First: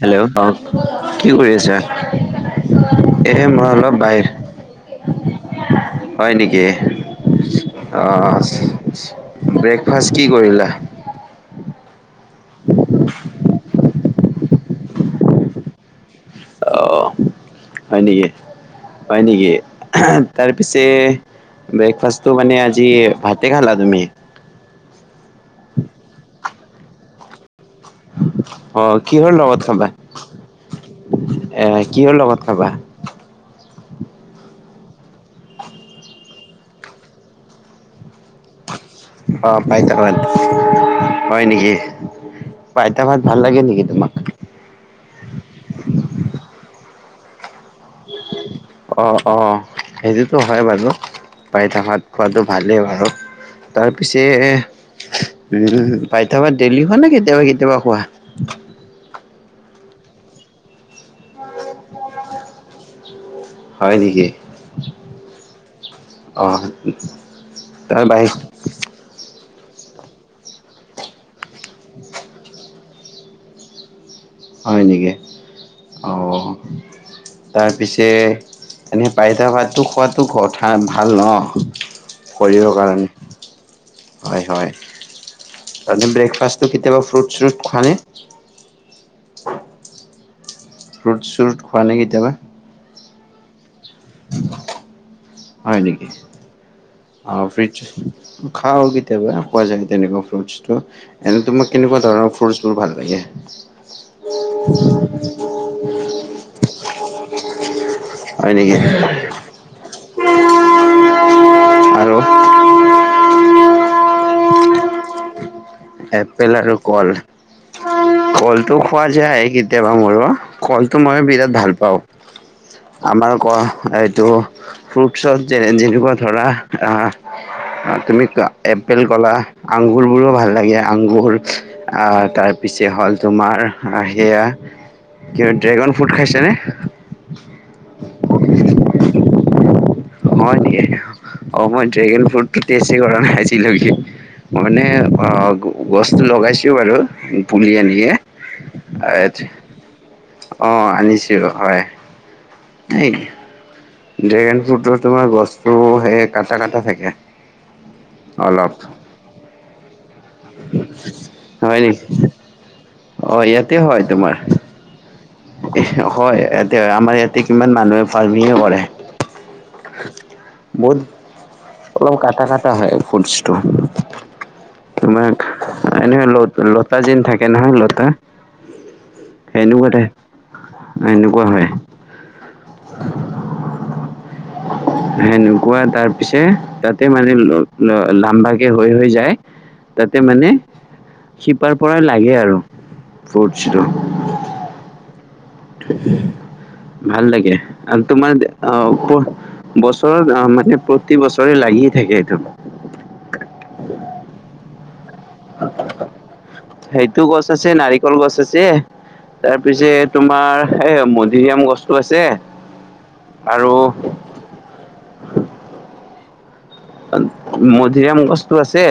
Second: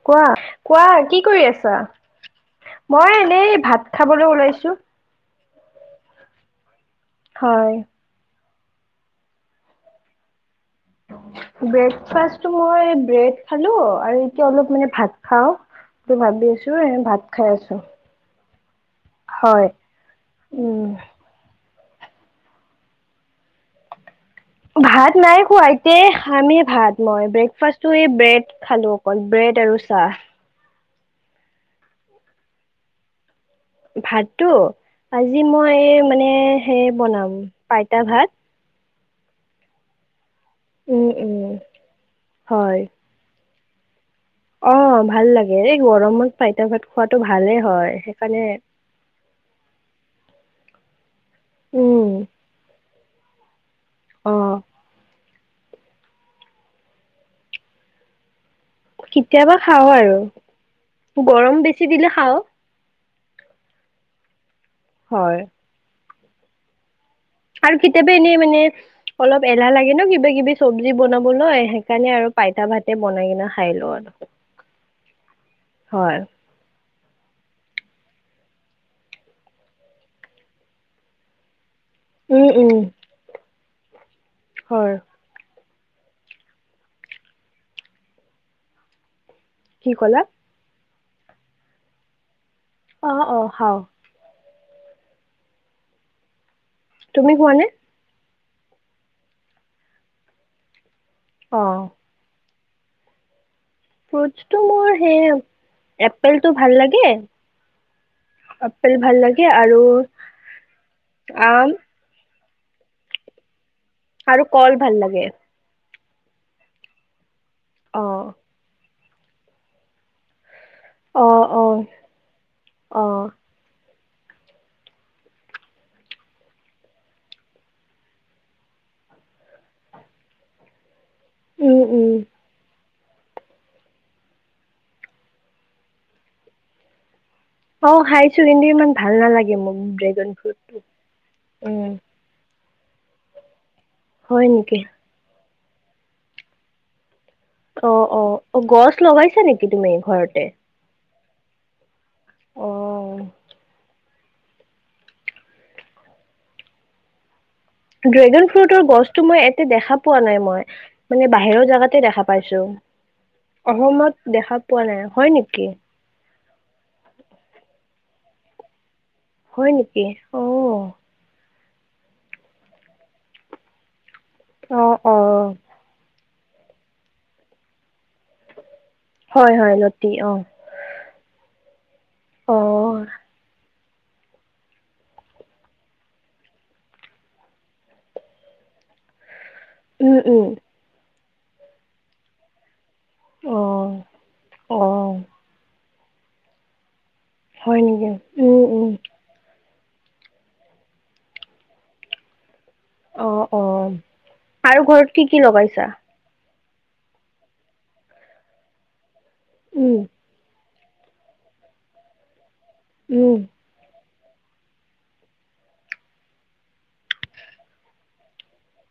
Hello কোৱা, অ কোৱা, কি কৰি আছাঁ? মই এ এনেই মই ভাত অলপ বাহিৰ খাবলৈ ওলাইছোঁ। হয় নেকি। হয়। অ', ব্ৰেকফাষ্ট কি কৰিলা? ব্ৰেকফাষ্টটো মই ব্ৰেড খালোঁ, আৰু এতিয়া অলপ মানে ভাত খাওঁ। তো ভাবি আছোঁ, অ এই ভাত খাই আছোঁ। হয় নিকি। হয় নেকি? উম তাৰপিছে ব্ৰেকফাষ্টটো মানে আজি ভাতে খালা তুমি? ভাত নাই খোৱা। এতিয়ে খামহে ভাত মই। ব্ৰেকফাষ্ট টো এই ব্ৰেড অ খালোঁ অকল। কিহৰ লগত ব্ৰেড আৰু খাবা চাঁহ। এ, কিহৰ লগত খাবা? ভাতটো? আজি মই মানে হে বনাম, পাইতা ভাত। অ', পাইতা ভাত, উম উম হয় নেকি? হয়। পাইতা ভাত ভাল লাগে নিকি তোমাক? অ', ভাল লাগে। এনেই গৰমত পাইতা ভাত খোৱাটো ভালে হয়। সেইকাৰণে অ', অ', সেইটোতো হয় বাৰু। পাইতা ভাত উম খোৱাটো ভালেই বাৰু। তাৰ পিছে, অ উম', পাইতা ভাত ডেইলি খোৱা নে কেতিয়াবা কেতিয়াবা খোৱা? কেতিয়াবা খাওঁ আৰু! গৰম বেছি দিলে খাওঁ। হয় নেকি? হয়। অ'। আৰু তাৰ কেতিয়াবা বাহি এনেই মানে, অলপ এলাহ লাগে ন কিবা কিবি চব্‌জি বনাবলৈ। সেইকাৰণে আৰু পাইতা ভাতে বনাই কিনে খাই লওঁ আৰু। হয় নেকি! হয় অ'। তাৰপিছে এনেই পাইতা ভাতটো খোৱাটো-ঘ-ঠা ভাল ন? উম উম শৰীৰৰ কাৰনে হয়, হয়। এনে ব্ৰেকফাষ্টটো কেতিয়াবা ফ্ৰুট চ্ৰুট খোৱানে? [unintelligible] কি ক'লা? ফ্ৰুট চ্ৰুট খোৱানে কেতিয়াবা? অ', অ', খাওঁ। হয় নেকি? তুমি অ', খোৱানে ফ্ৰিটছ খাওঁ কেতিয়াবা খোৱা যায় তেনেকুৱা ফ্ৰুটছটো। এনে অ তোমাক কেনেকুৱা ধৰণৰ ফ্ৰুটছবোৰ ভাল লাগে? ফ্ৰুটটো মোৰ সেই এপেলটো ভাল লাগে। হয় নকি। হে আৰু, আম। আৰু? আৰু কল ভাল লাগে। এপেল আৰু কল, অ কলটো খোৱা যায় কেতিয়াবা মোৰো। কলটো মই অ বিৰাট অ ভাল পাওঁ অ আমাৰ ক এইটো ফ্ৰুটছত যে যেনেকুৱা ধৰা আহ অ' তুমি এপেল কলা আংগুৰ বোৰো ভাল লাগে আগুৰ উম আ উম তাৰপিছত এতি হ'ল তোমাৰ আ হেয়া ক ড্ৰেগন ফ্ৰুট খাইছে নে? অ' খাইছো কিন্তু ইমান ভাল নালাগে মোক। ড্ৰেগন অ' হয় ফ্ৰুটটো। নেকি অ মই উম। ড্ৰেগন ফ্ৰুটটো টেষ্টে কৰা নাই আজি লৈকে। হয় মই নেকি? মানে অ গ-গছটো লগাইছো বাৰু। পুলি অ', আনিকে। অ', অ' গছ লগাইছা নেকি তুমি ঘৰতে? অ' আনিছোঁ হয়, এই ড্ৰেগন ফ্ৰুটৰ তোমাৰ গছটো সেই কাটা কাটা থাকে। ড্ৰেগন অলপ ফ্ৰুটৰ গছতো মই এতে দেখা পোৱা নাই মই মানে বাহিৰৰ হয় জেগাতে নেকি দেখা পাইছোঁ। অ ইয়াতে হয় অসমত তোমাৰ দেখা পোৱা নাই, হয় নেকি? হয় ইয়াতে আমাৰ ইয়াতে কিমান মানুহে ফাৰ্মিঙে কৰে। হয় নেকি অ'। বহুত অলপ কটা কটা হয় ফুলচডটো। অ অ তোমাক এনে ল-লতা যেন থাকে নহয় লতা। হয় হয় হেনেকুৱা লতি টাইপ। অ এনেকুৱা হয়। অ [inaudible] সেনেকোৱা তাৰ পিছে তাতে মানে ল-ল-লাম্বাকে হৈ হৈ যায়। উম তাতে উম মানে শিপাৰ পৰাই লাগে আৰু অ ফ্ৰুটচটো। অ'। ভাল লাগে হয় আৰু নেকি? তোমাৰ উম উম আহ ঔষুধ বছৰত মানে প্ৰতি বছৰে লাগিয়ে থাকে এইটো। অ', অ', আৰু ঘৰত কি কি লগাইছা? সেইটো গছ আছে নাৰিকল গছ আছে তাৰ পিছে উম তোমাৰ এ মধুৰিআম গছতটো আছে। উম। আৰু মধুৰিআম গছটো আছে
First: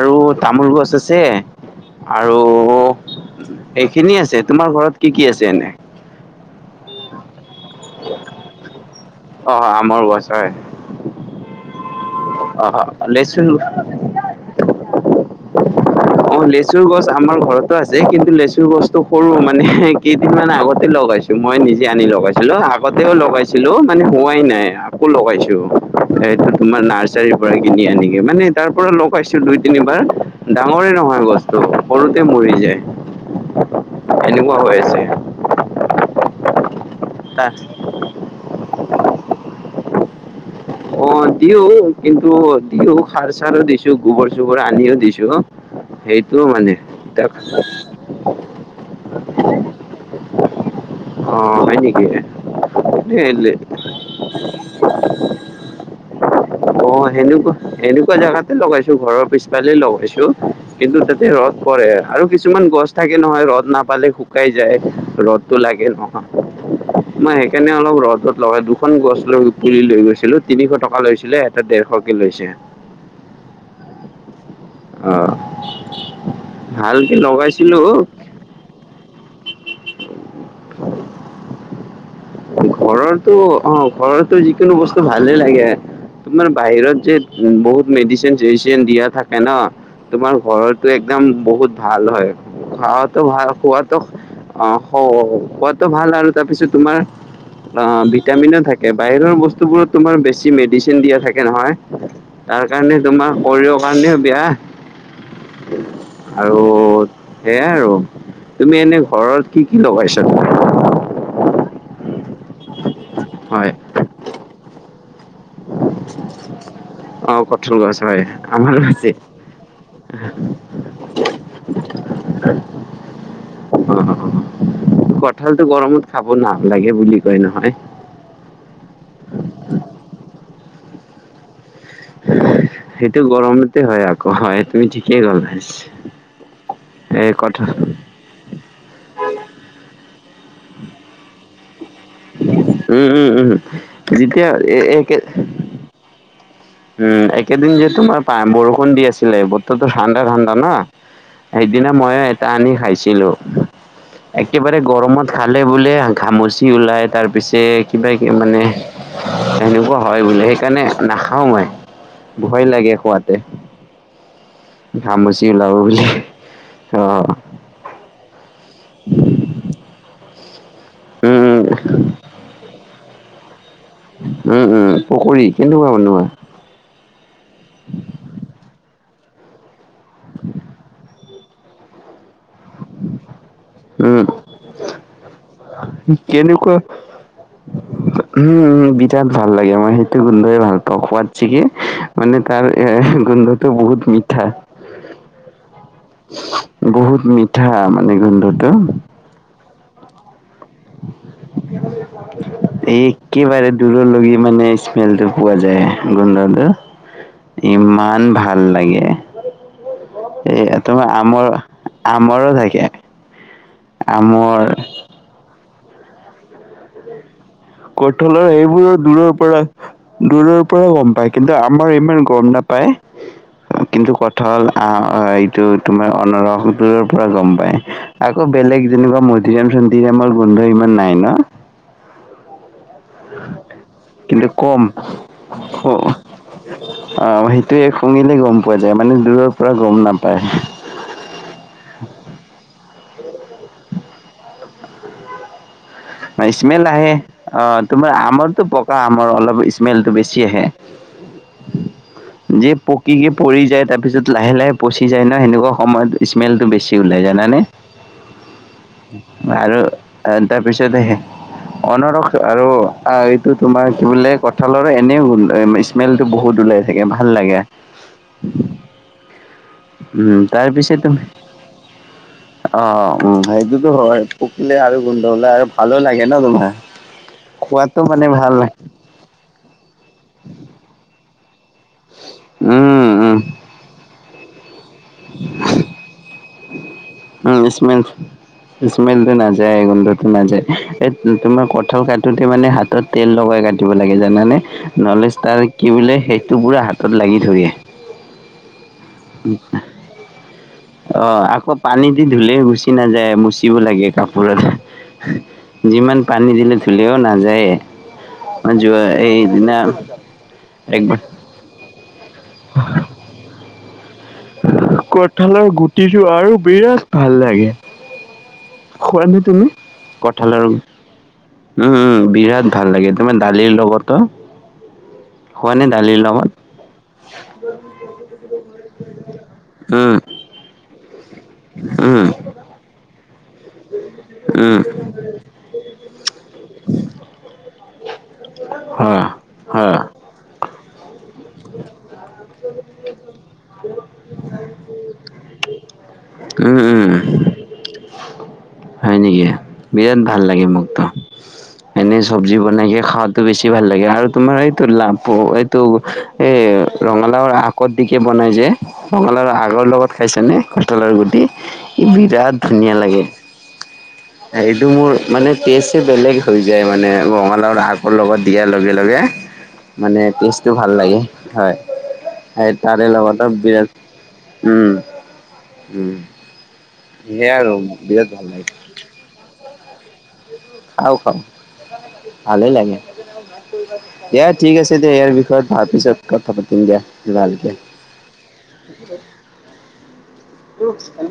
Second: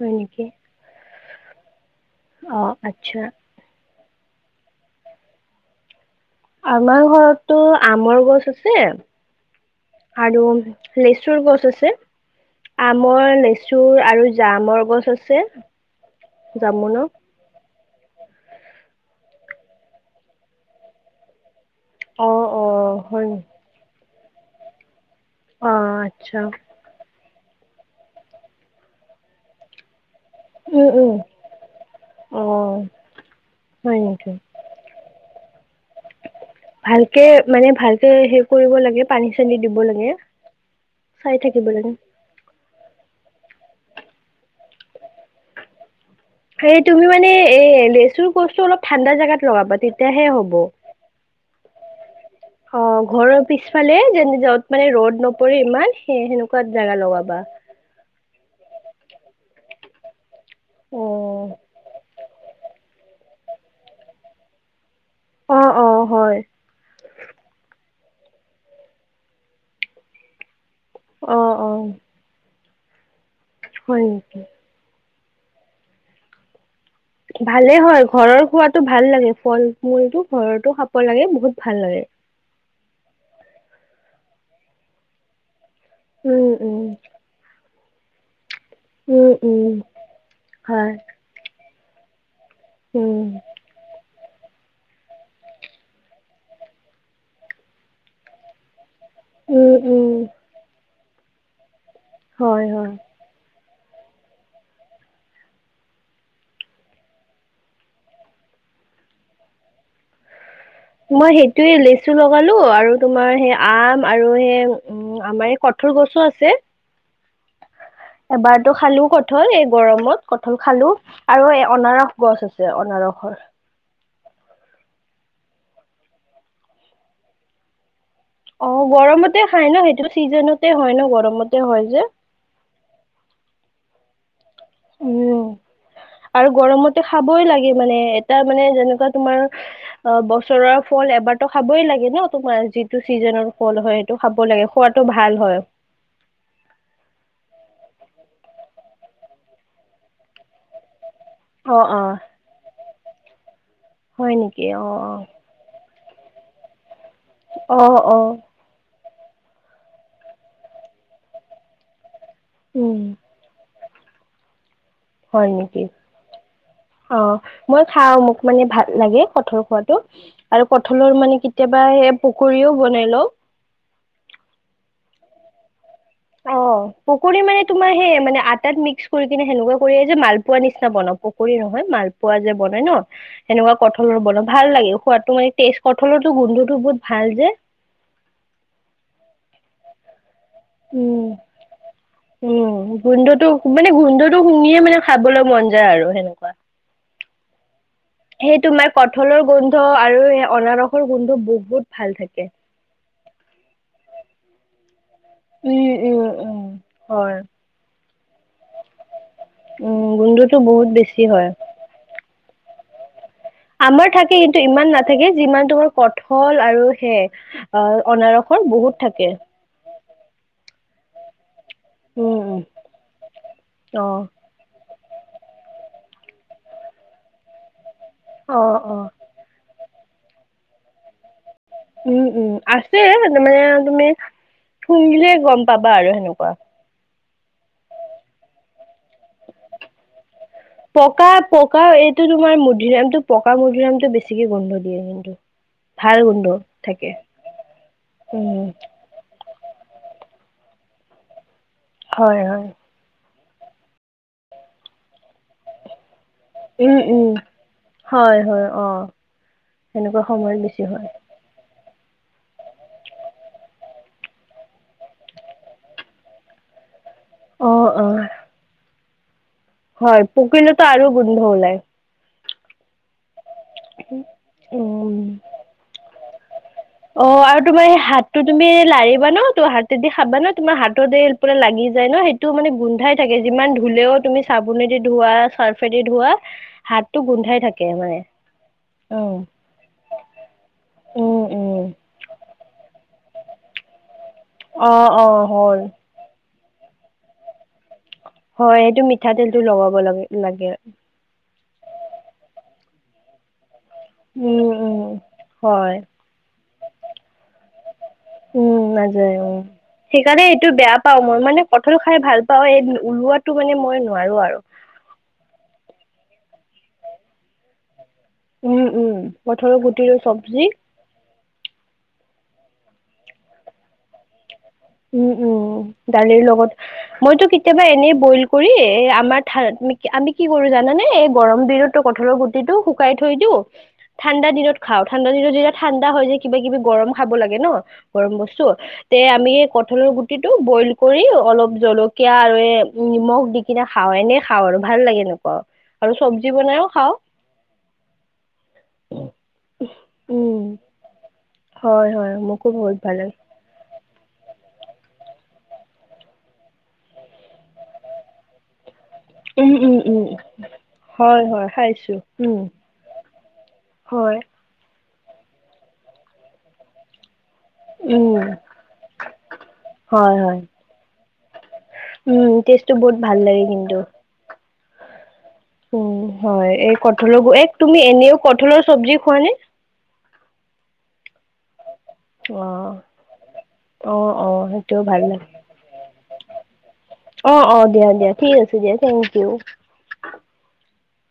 হয় নেকি তামোল গছ আছে। আৰু অ আচ্ছা এইখিনি আছে, তোমাৰ ঘৰত কি কি আছে এনে? আমাৰ ঘৰতটো আমৰ গছ আছে অ আমৰ গছ আৰু হয় লেচুৰ গছ আছে। অ আমৰ লেচু লেচুৰ আৰু জামৰ গছ আছে। অ' লেচুৰ গছ জামুনৰ আমাৰ ঘৰত আছে কিন্তু লেচুৰ গছটো সৰু মানে কেইদিন মান আগতে লগাইছো। মই নিজে আনি অ লগাইছিলো অ আগতেও হয় নেকি? লগাইছিলো মানে হোৱাই নাই আকৌ লগাইছো। অ আচ্ছা সেইটো তোমাৰ নাৰ্চাৰীৰ পৰা কিনি আনি গে মানে তাৰ পৰা লগাইছো দুই তিনিবাৰ উম ডাঙৰে উম নহয় গছটো সৰুতে অ মৰি যায় হয় নেকি এনেকুৱা হৈ আছে ভালকে তাত মানে ভালকে হে কৰিব লাগে পানী চানী দিব লাগে অ চাই দিও থাকিব লাগে কিন্ত দিও সাৰ চাৰো দিছো গোবৰ চোবৰ আনিও দিছো সেইটো মানে এই তুমি মানে তাক এ লেচুৰ গছটো অলপ ঠাণ্ডা জেগাত লগাবা তেতিয়াহে হ'ব অ হয় নেকি? অ ঘৰৰ পিছফালে যেন য'ত মানে ৰ'দ নপৰে ইমান সেই সেনেকুৱা অ জেগা লগাবা সেনেকুৱা সেনেকুৱা জাগাতে লগাইছো ঘৰৰ পিছফালে লগাইছো। কিন্তু তাতে ৰ'দ অ' পৰে আৰু কিছুমান গছ থাকে নহয় ৰ'দ নাপালে শুকাই যায়। ৰ'দটো অ' লাগে অ' নহয়। হয় মই সেইকাৰণে অলপ ৰদত লগাই দুখন গছ লৈ পুলি লৈ গৈছিলো তিনিশ টকা লৈ আছিলে অ' এটা অ' ডেৰশকে লৈছে। হয় নেকি? অ ভাল কে ভালেই লগাইছিলোঁ। হয় ঘৰৰ সোৱাদ টো ভাল লাগে ফল মূলটো ঘৰতো খাব লাগে বহুত ভাল লাগে ঘৰৰো অ ঘৰৰতো যিকোনো বস্তু ভালে লাগে তোমাৰ উম উম বাহিৰত যে বহুত মেডিচেন মেদিচেন দিয়া উম থাকে ন উম তোমাৰ ঘৰটো হয় একদম বহুত ভাল হয়। উম খোৱাতো ভাল খোৱাতটো অ খোৱাতটো ভাল আৰু তাৰপিছত তোমাৰ অ ভিটামিনো থাকে বাহিৰৰ উম বস্তুবোৰত উম তোমাৰ বেছি মেডিচিন দিয়া থাকে নহয় হয় তাৰ হয় কাৰণে তোমাৰ শৰীৰ কাৰণে বেয়া আৰু সেইয়াই আৰু তুমি এনে ঘৰত কি কি লগাইছা? মই সেইটোয়ে লেচু লগালো আৰু তোমাৰ সেই হয় আম আৰু সেই উম আমাৰ এই কঠাল গছো আছে। কঠাল গছ হয় আমাৰ আছে কঠাল এই গৰমত কঠাল খালোঁ আৰু এই অনাৰস গছ আছে অনাৰসৰ অ হহ কঠালতটো গৰমত খাব নাল লাগে বুলি কয় নহয়, অ গৰমতে খাই ন সেইটো চিজনতে হয় ন গৰমতে হয় যে সেইটো গৰমতে হয় আকৌ হয় তুমি ঠিকেই গল উম এই কথা তাৰ মানে যেনেকুৱা তোমাৰ অ বছৰৰ ফল এবাৰ টো খাবই লাগে ন তোমাৰ যিটো উম উম উম চিজনৰ ফল হয় সেইটো খাব যেতিয়া লাগে এ খোৱাতটো একে ভাল হয় উম একেদিন যে তোমাৰ বৰষুণ দি আছিলে বতৰটো ঠাণ্ডা ঠাণ্ডা ন অ সেইদিনা অ ময়ো এটা আনি খাইছিলো হয় নেকি একেবাৰে অ গৰমত খালে বোলে ঘামচি ওলায় তাৰপিছে অ অ কিবা অ কিবি মানে সেনেকুৱা হয় বোলে সেইকাৰণে নাখাও মই ভয় লাগে উম খোৱাতে ঘামুচি হয় ওলাব নেকি বুলি অ মই খাওঁ মোক মানে ভাল লাগে কঠাল খোৱাতটো আৰু কঠালৰ মানে উম উম কেতিয়াবা এই পোকৰীও বনাই লও উম উম পকৰী কেনেকুৱা বনোৱা? অ', পকৰী মানে তোমাৰ সেই মানে আটাত মিক্স কৰি কিনে সেনেকুৱা কৰি যে মালপোৱাৰ নিচিনা বনাওঁ। পকৰি নহয় মালপোৱা যে বনাই ন। সেনেকুৱা কঁঠলৰ উম, বৰ ভাল লাগে সোৱাদাটো মানে কঁঠলটো গোন্ধটো বহুত ভাল যে। উম, উম, বিৰাট ভাল লাগে আমাৰ সেইটো গোন্ধয়ে ভাল। উম সোৱাদ চিগে মানে তাৰ উম এ গোন্ধটো মানে বহুত গোন্ধটো মিঠা। শুঙিয়ে মানে খাবলৈ মন যায় আৰু সেনেকুৱা। বহুত মিঠা মানে সেই গোন্ধটো তোমাৰ কঁঠলৰ গোন্ধ আৰু সেই অনাৰসৰ গোন্ধ বহুত ভাল থাকে। একেবাৰে দূৰৰ লৈয়ে মানে স্মেলটো পোৱা উম যায় উম উম গোন্ধটো হয় ইমান ভাল লাগে। উম গোন্ধটো এয়া বহুত তোমাৰ বেছি হয় আমৰ আমৰো থাকে। আমৰ থাকে কিন্তু ইমান নাথাকে যিমান তোমাৰ কঁঠল আৰু সে। অ কঁঠলৰ অনাৰসৰ বহুত সেইবোৰৰ থাকে দূৰৰ পৰা দূৰৰ পৰা গম পায় কিন্তু আমৰ ইমান উম গম উম নাপায়। অ কিন্তু ক কঁঠল আহ এইটো তোমাৰ অনৰসটোৰ পৰা গম পাই। আকৌ অ বেলেগ অ যেনেকুৱা মধুৰি আম চধুৰি আমৰ গোন্ধ ইমান নাই ন? উম, উম, আছে তাৰ মানে তুমি কিন্তু সুহি দিলে গম পাবা আৰু সেনেকুৱা। অ', সেইটোয়ে সুঙিলে গম পোৱা যায় মানে দূৰৰ পৰা গম নাপায়। পকা পকা এইটো তোমাৰ মধুৰি আমটো পকা মধুৰি আমটো বেছিকে গোন্ধ দিয়ে কিন্তু। ভাল গোন্ধ স্মেল থাকে আহে অ' তোমাৰ উম আমৰটো পকা আমৰ অলপ স্মেলটো বেছি আহে। হয় হয় যি পক কি কে পৰি যায় তাৰপিছত লাহে লাহে পচি যায় ন' সেনেকুৱা সময়ত স্মেলটো উম বেছি ওলাই উম জানানে। হয়, হয় অ' আৰু সেনেকুৱা আহ, সময়ত বেছি হয়। তাৰপিছত অনৰস আৰু এইটো তোমাৰ কি বোলে কঁঠালৰ এনেইও স্মেলটো বহুত ওলাই। তাকে ভাল লাগে। অ অ হয় উম, তাৰ পকিলেতো পিছত আৰু তুমি গোন্ধ ওলাই অ', উম সেইটোতো হয় পকিলে আৰু গোন্ধ উম ওলাই আৰু ভাল লাগে ন তোমাৰ। অ', আৰু তোমাৰ খোৱাতো মানে হাতটো ভাল তুমি লাগে লাৰিবা ন ত' হাতেদি খাবা ন' তোমাৰ হাততে বোলে লাগি যায় ন' সেইটো মানে উম গোন্ধাই উম থাকে যিমান ধুলেও তুমি চাবোনেদি ধোৱা চাৰ্ফেদি ধোৱা হাতটো উম গোন্ধাই থাকে স্মেল মানে। স্মেলটো উম নাযায় গোন্ধটো নাযায়। উম তোমাৰ উম কঁঠাল কাটোতে মানে হাতত তেল লগাই কাটিব লাগে জানানে অ অ নহ'লে তাৰ হ'ল কি বোলে টো পুৰা হাতত লাগি ধৰি আহে। হয়, সেইটো মিঠা তেলটো লগাব লগে লাগে। অ', আকৌ পানী দি ধুলেও গুচি নাযায় মুচিব লাগে। কাপোৰত উম উম হয় যিমান পানী দিলে ধুলেও নাযায়ে। মই উম, যোৱা নাযায় উম এইদিনা সেইকাৰণে এইটো বেয়া একবাৰ পাওঁ। মই মানে কঁঠল খাই ভাল পাওঁ এই ওলোৱাটো মানে মই নোৱাৰো আৰু। কঠালৰ গুটিটো আৰু বিৰাট ভাল লাগে। উম উম খোৱানে তুমি কঠলৰ গুটিৰো চব্জি কঁঠালৰ উম, উম, বিৰাট ভাল লাগে তোমাৰ দালিৰ লগতো। উম, উম। দালিৰ লগত মইতো কেতিয়াবা এনেই বইল কৰি এ আমাৰ থা উম আমি কি কৰো জানানে এই গৰম দিনতো উম কঁঠলৰ গুটিটো শুকাই থৈ দিও ঠাণ্ডা দিনত উম খাওঁ। ঠাণ্ডা দিনত যেতিয়া ঠাণ্ডা হয় যে কিবা কিবি গৰম খাব লাগে ন' গৰম বস্তু তে হয় আমি হয় কঁঠাল গুটিটো বইল কৰি অলপ জলকীয়া আৰু এ নিমখ দি কিনে খাওঁ এনেই খাওঁ আৰু ভাল লাগে এনেকুৱা আৰু চব্জি উম বনাইও উম খাওঁ। হয় নেকি। বিৰাট ভাল উম লাগে মোকতো হয় এনেই হয় চব্জি মোকো বনাই বহুত ভাল লাগে খোৱাতো বে ছি ভাল লাগে আৰু তোমাৰ এইটো লাপু এইটো এ ৰঙালাওৰ আকত দিকে বনাই যে। ৰঙালাও উম আগৰ উম লগত উম খাইছা নে কঁঠালৰ গুটি হয় হয় খাইছো বিৰাট উম ধুনীয়া লাগে। হয়। সেইটো মোৰ মানে টেষ্টে বেলেগ হৈ যায় মানে ৰঙালাও আগ ৰ উম লগত দিয়াৰ লগে লগে। মানে হয় হয় তেষ্টটো ভাল লাগে হয় উম টেষ্টটো তাৰে বহুত ভাল লগতো লাগে বিৰাট কিন্তু উম, উম। হয়, এই কঁঠালৰ সেয়াই এ আৰু তুমি বিৰাট এনেও ভাল লাগে কঁঠালৰ চব্জি খোৱা নে? খাওঁ খাওঁ, অ ভালেই লাগে। অ দিয়া অ ঠিক আছে সেইটোও দে ভাল ইয়াৰ লাগে বিষয়ত ভাৰ পিছত কথা পাতিম দিয়া অ অ ভালকে। দিয়া দিয়া ঠিক আছে দিয়া থেংক ইউ। [unintelligible]